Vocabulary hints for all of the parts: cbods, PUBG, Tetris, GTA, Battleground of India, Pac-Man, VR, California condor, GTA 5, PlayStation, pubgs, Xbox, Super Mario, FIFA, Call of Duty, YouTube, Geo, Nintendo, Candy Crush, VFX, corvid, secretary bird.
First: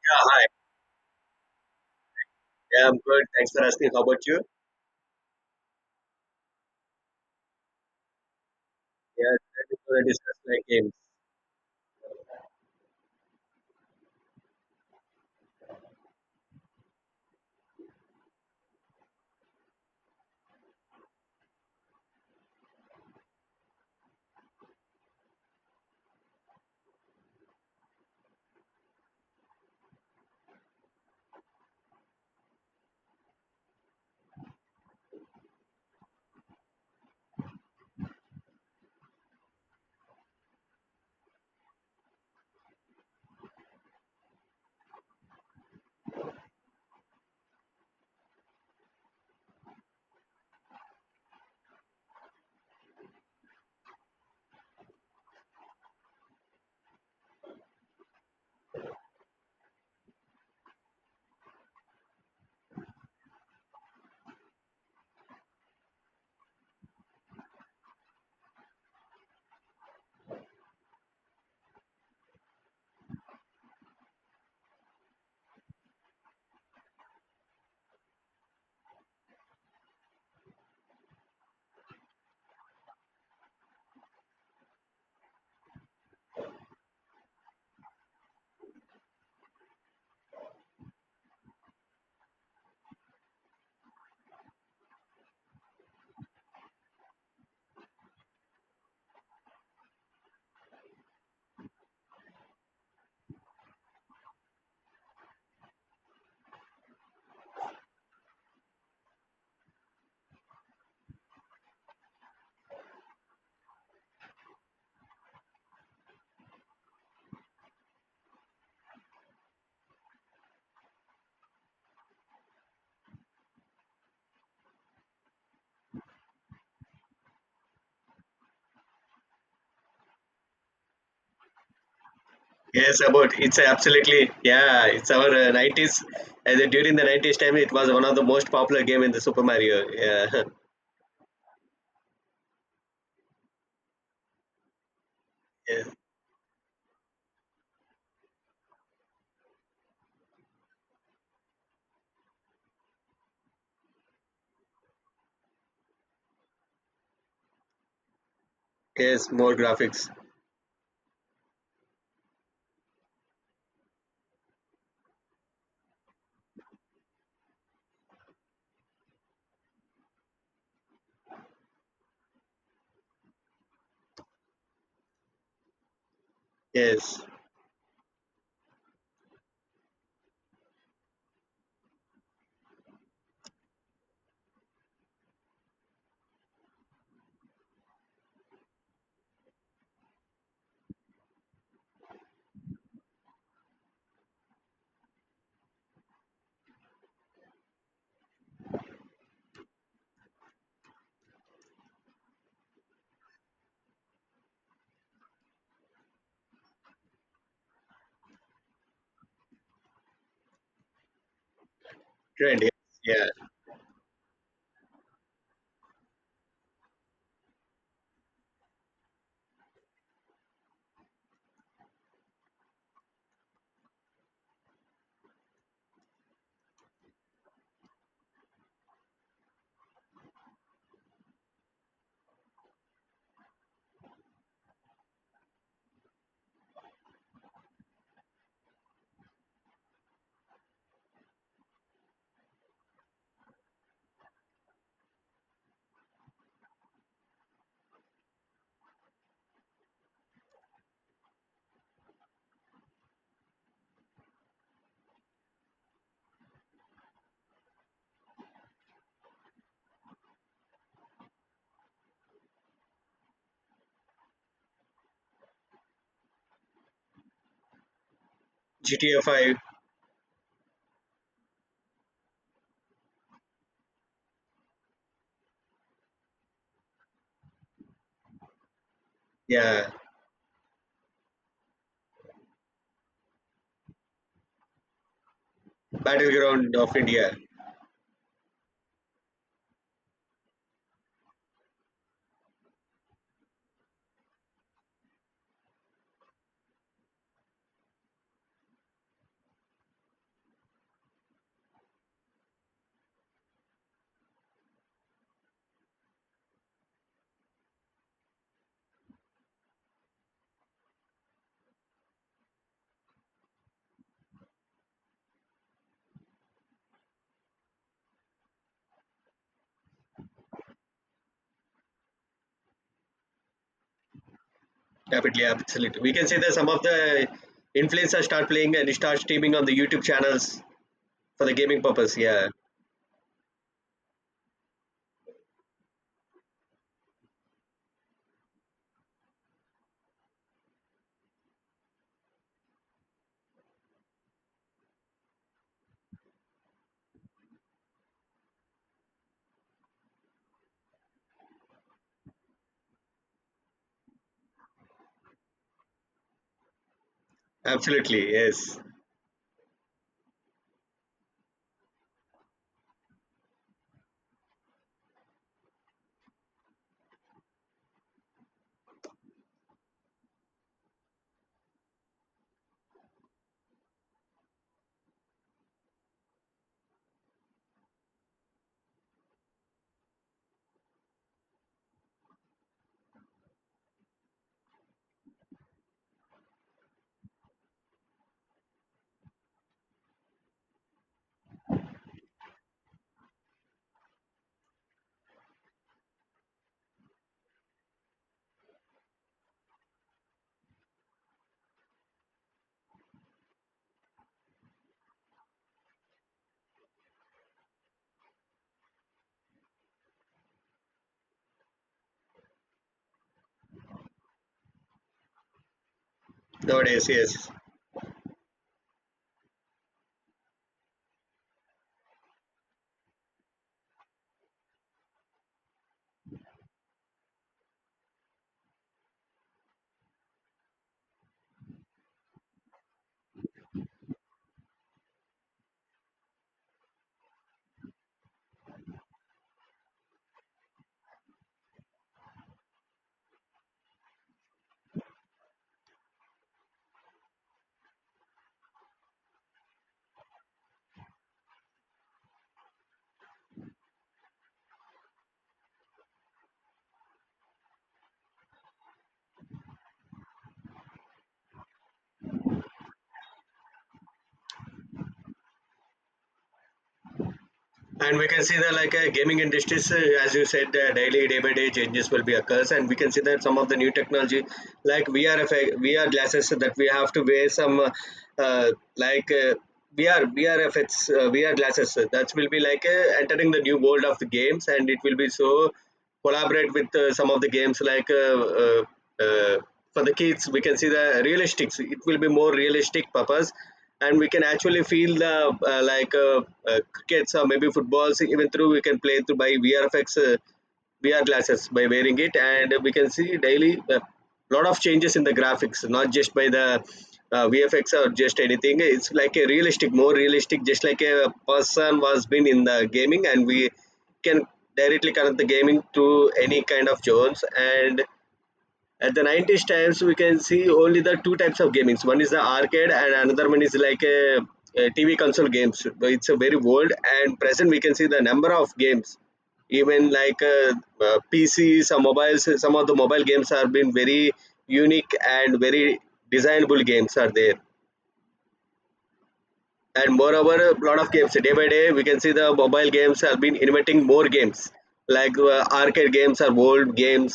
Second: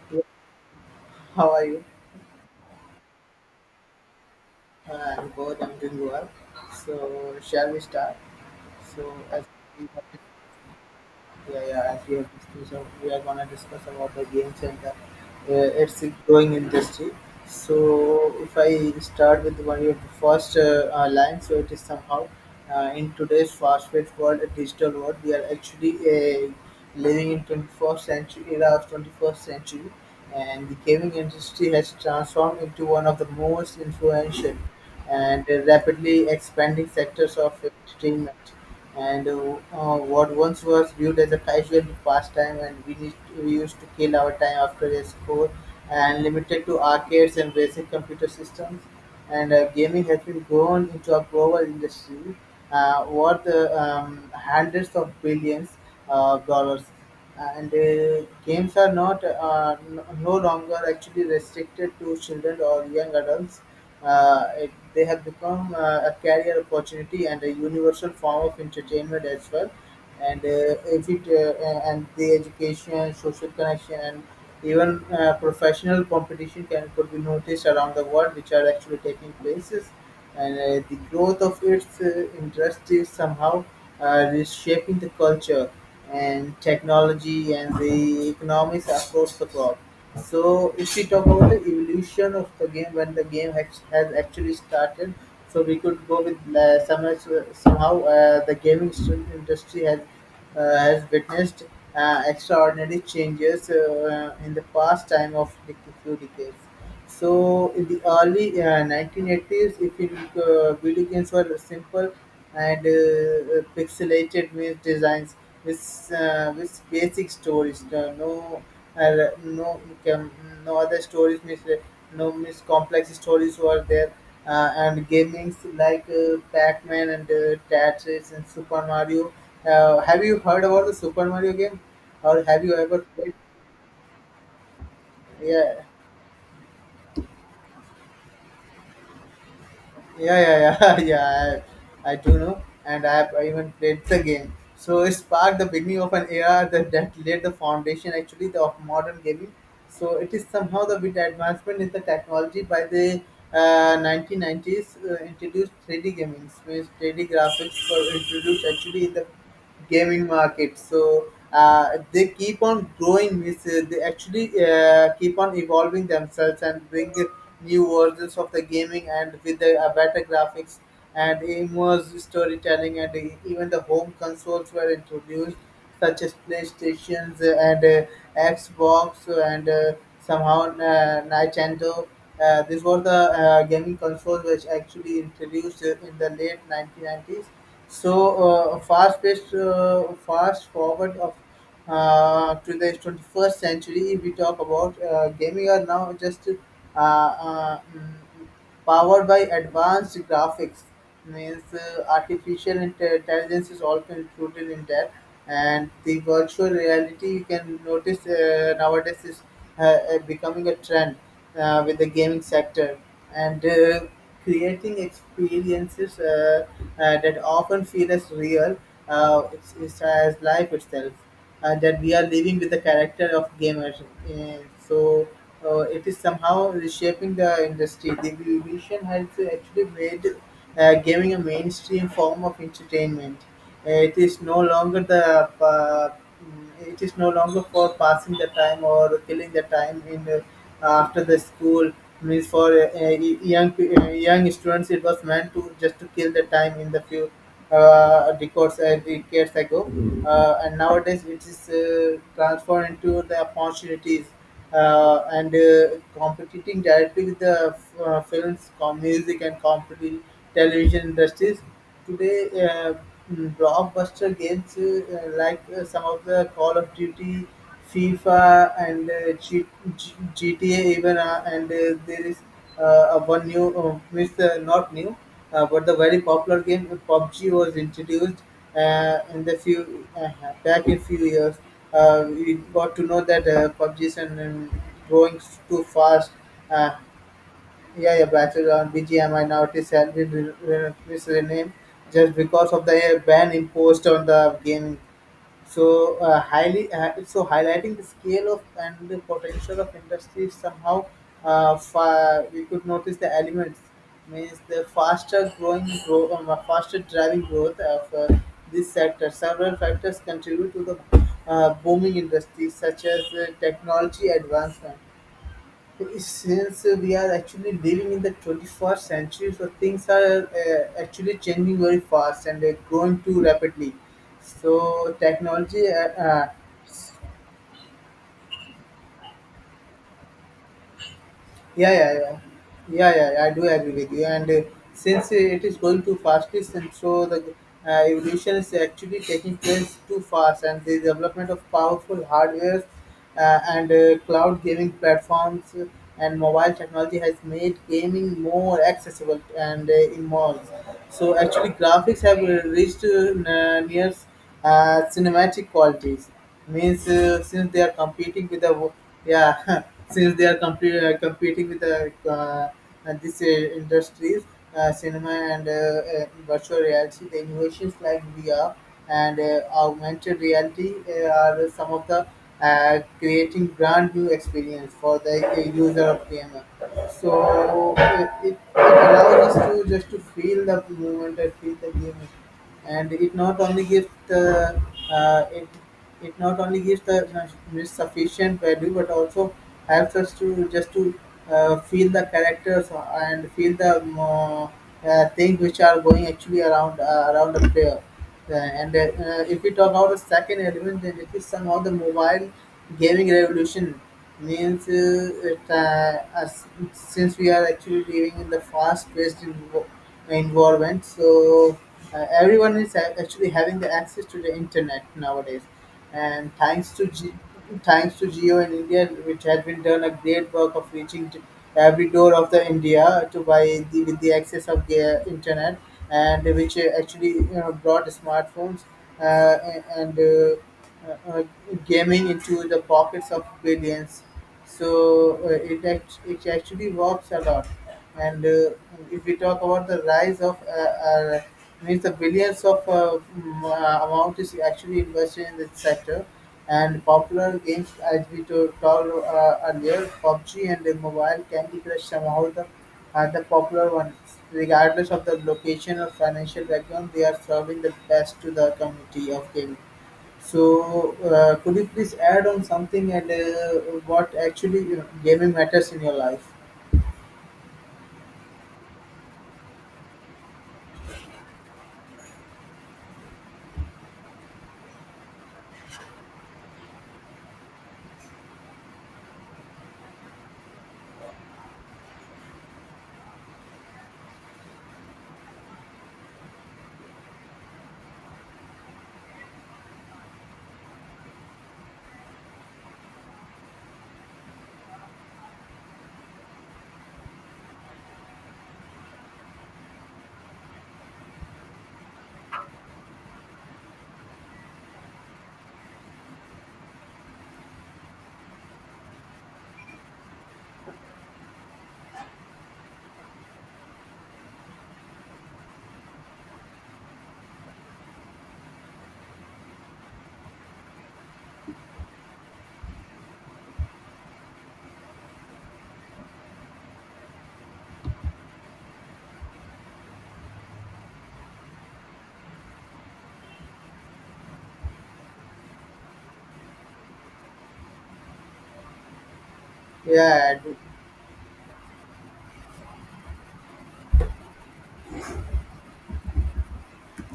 Yeah, Yeah, hi. how are you? Yeah, I'm good. Thanks for asking. How about you? I'm good. I'm doing well. So, shall we start? So, Yeah, as today we're going to discuss like games. Yeah, yeah. As we have discussed, we are gonna discuss about the games and its growing industry. So, if I start with one of the first line, so it is somehow in today's fast-paced world, a digital world, we are actually living in 21st century era of 21st century, and the gaming industry has transformed into one of the most influential and rapidly expanding sectors of entertainment and what once was viewed as a casual pastime and we used to kill our time after a score and limited to arcades and basic computer systems and gaming has been grown into a global industry worth hundreds of billions of dollars and games are not n- no longer actually restricted to children or young adults; they have become a career opportunity and a universal form of entertainment as well. And if it and the education, social connection, and even professional competition can could be noticed around the world, which are actually taking places. And the growth of its interest is somehow reshaping the culture and technology and the economics across the globe. So if we talk about the evolution of the game, when the game has actually started, so we could go with somehow the industry has witnessed extraordinary changes in the past time of few decades. So in the early 1980s, if it, video games were simple and pixelated with designs, with basic stories, uh, no um, no other stories, means, no mis complex stories were there, and gamings like Pac-Man and Tetris and Super Mario. Have you heard about the Super Mario game, or have you Yes, ever played? about it's absolutely yeah. It's our Yeah. 90s. During the 90s time, it was one of the most popular game, in the Super Mario. Yeah, Yeah, yeah, yeah, yeah. I do know, and I have even played the game. So it sparked the yes, beginning of an era that laid the foundation actually of modern gaming. So it is somehow the bit advancement in the technology by the 1990s introduced 3D gaming, means 3D graphics were introduced actually in the yes, more graphics. gaming market. So they keep on growing, means they actually keep on evolving themselves and bring new versions of the gaming and with the better graphics and immersive storytelling, and even the home consoles were introduced, such as Yes, playstations and xbox and somehow nintendo. This was the gaming consoles which actually introduced in the late 1990s. So fast forward of to the 21st century, we talk about gaming are now just powered by advanced graphics. Means intelligence is also included in that, and the virtual reality you can notice nowadays is becoming a trend with the gaming trend. Yes. sector, Yeah, and creating experiences that often feel as real. It's as life itself that we are living with the character of gamers. Uh, so it is somehow reshaping the industry. The revolution has actually made gaming a mainstream form of entertainment. It is no longer the uh, it is no longer for passing the time or killing the time in after the school, means for young students. It was meant to just to kill the time in the few decades ago, and nowadays it is transformed into the opportunities and competing directly with the films, music, and competing television industries. Today, uh, blockbuster games like some of the Call of Duty, FIFA, and GTA 5. GTA even, and there is a one new, means not new, but the very popular game PUBG was introduced in the Yeah, few back in few years. We got to know that PUBG is an, growing too fast. Battleground Uh, of India. yeah, yeah, Bachelor on BGM minority, it is sadly relentless renamed just because of the ban imposed on the gaming. So so highlighting the scale of and the potential of industry somehow, we could notice the elements, means the faster growing growth, faster driving growth of this sector. Several factors contribute to the booming industry, such as technology advancement, since we are actually living in the 21st century, so things are actually changing very fast and they growing too rapidly. So Definitely, technology absolutely. We can say that some of the influencers start playing and start streaming on the YouTube channels for the gaming yeah, yeah, purpose. yeah, Yeah, yeah, yeah, yeah, I do agree with you. And since it is going too fastest, and so the evolution is actually taking place too fast, and the development of powerful hardware and cloud gaming platforms and mobile technology has made gaming more accessible and immersive. So actually, graphics have reached near cinematic qualities, means since they are absolutely. competing with Yes, yeah since they are competing with the this industries, cinema and virtual reality. The innovations like vr and augmented reality are some of the creating brand new experience for the user of gamer, so it allows us to just to feel the movement and feel the game, and it not only gives the uh, it it not only gives the you know sufficient value but also helps us to just to feel the characters and feel the things which are going actually around around the player and if we talk about the second element, then it is somehow the mobile gaming revolution, means us- since we are actually living in the fast-paced environment. So everyone is actually having the access to the internet nowadays, and nowadays, yes. thanks to Geo in India, which has been done a great work of reaching to every door of the India to buy the, with the access of the internet, and which actually you know brought smartphones uh, and. uh, uh, gaming into the pockets of billions. So it actually works a lot. And if we talk about the rise of means the billions of amount is actually invested in this sector, and popular games, as we told earlier, PUBG and the mobile Candy Crush somehow the are the popular ones. Regardless of the location or financial background, they are serving the best to the community of gaming. So, could you please add on something, and what actually you know gaming matters in your life? And we can see that like gaming industries as you said daily, day by day, changes will be occurs, and we can see that some of the new technology like VR effect, VR glasses, that we have to wear some like VR effects VR glasses that will be like entering the new world of the games, and it will be so collaborate with some of the games like uh, for the kids. We can see the realistics, it will be more realistic purpose, and we can actually feel the like crickets, or maybe footballs, even through we can play through by vrfx VR glasses by wearing it. And we can see daily a lot of changes in the graphics, not just by the VFX or just anything. It's like a realistic, more realistic, just like a person was been in the gaming, and we can directly connect the gaming to any kind of zones. And at the 90s times, we can see only the two types of gamings: one is the arcade and another one is like a TV console games. It's a very old, and present we can see the number of games, even like PCs or mobiles. Some of the mobile games are been very unique, and very designable games are there. And moreover, Yeah, a lot of games, day by day, we can see the mobile games have been inventing more games like arcade games or old games,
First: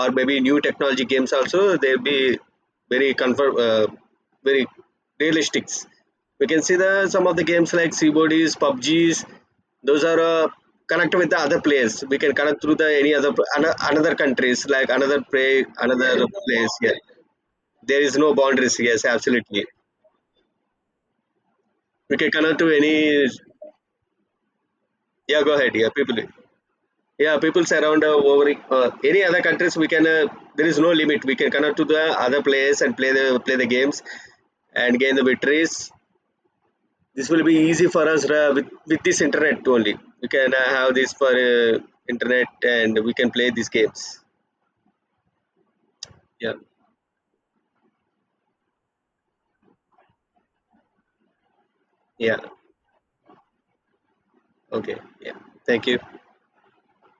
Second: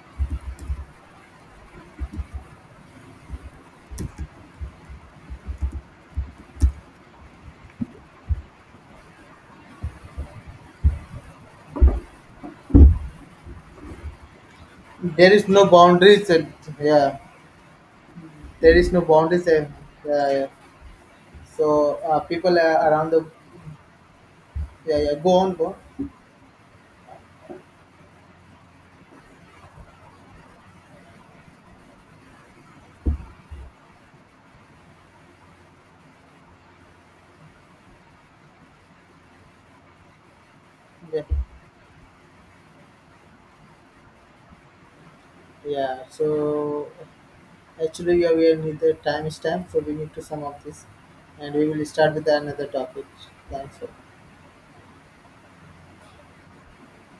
or maybe new technology games. Also, they'll be very confirm, very realistic. We can see the some of the games like cbods, pubgs. Those are connect with the other players. We can connect through the any other another countries, like another there is play, no another boundaries. Place here. Yeah, There is no there boundaries, is no yes boundaries. absolutely. And, yeah, yeah. So We can connect people to are around the any. yeah, yeah. Go Yeah, go on, go. ahead. On. Yeah, people. Yeah, peoples around over any other countries, we can. There is no limit. We can connect to the other players and play the games, and gain the victories. This will be easy for us with this internet only. We can have this Yeah, for internet, and we can play these games. yeah. Yeah. So actually, yeah, we are near the time is time, so we need to sum up this, and we will start with Yeah. another topic. Thanks. Okay. Yeah. Thank you.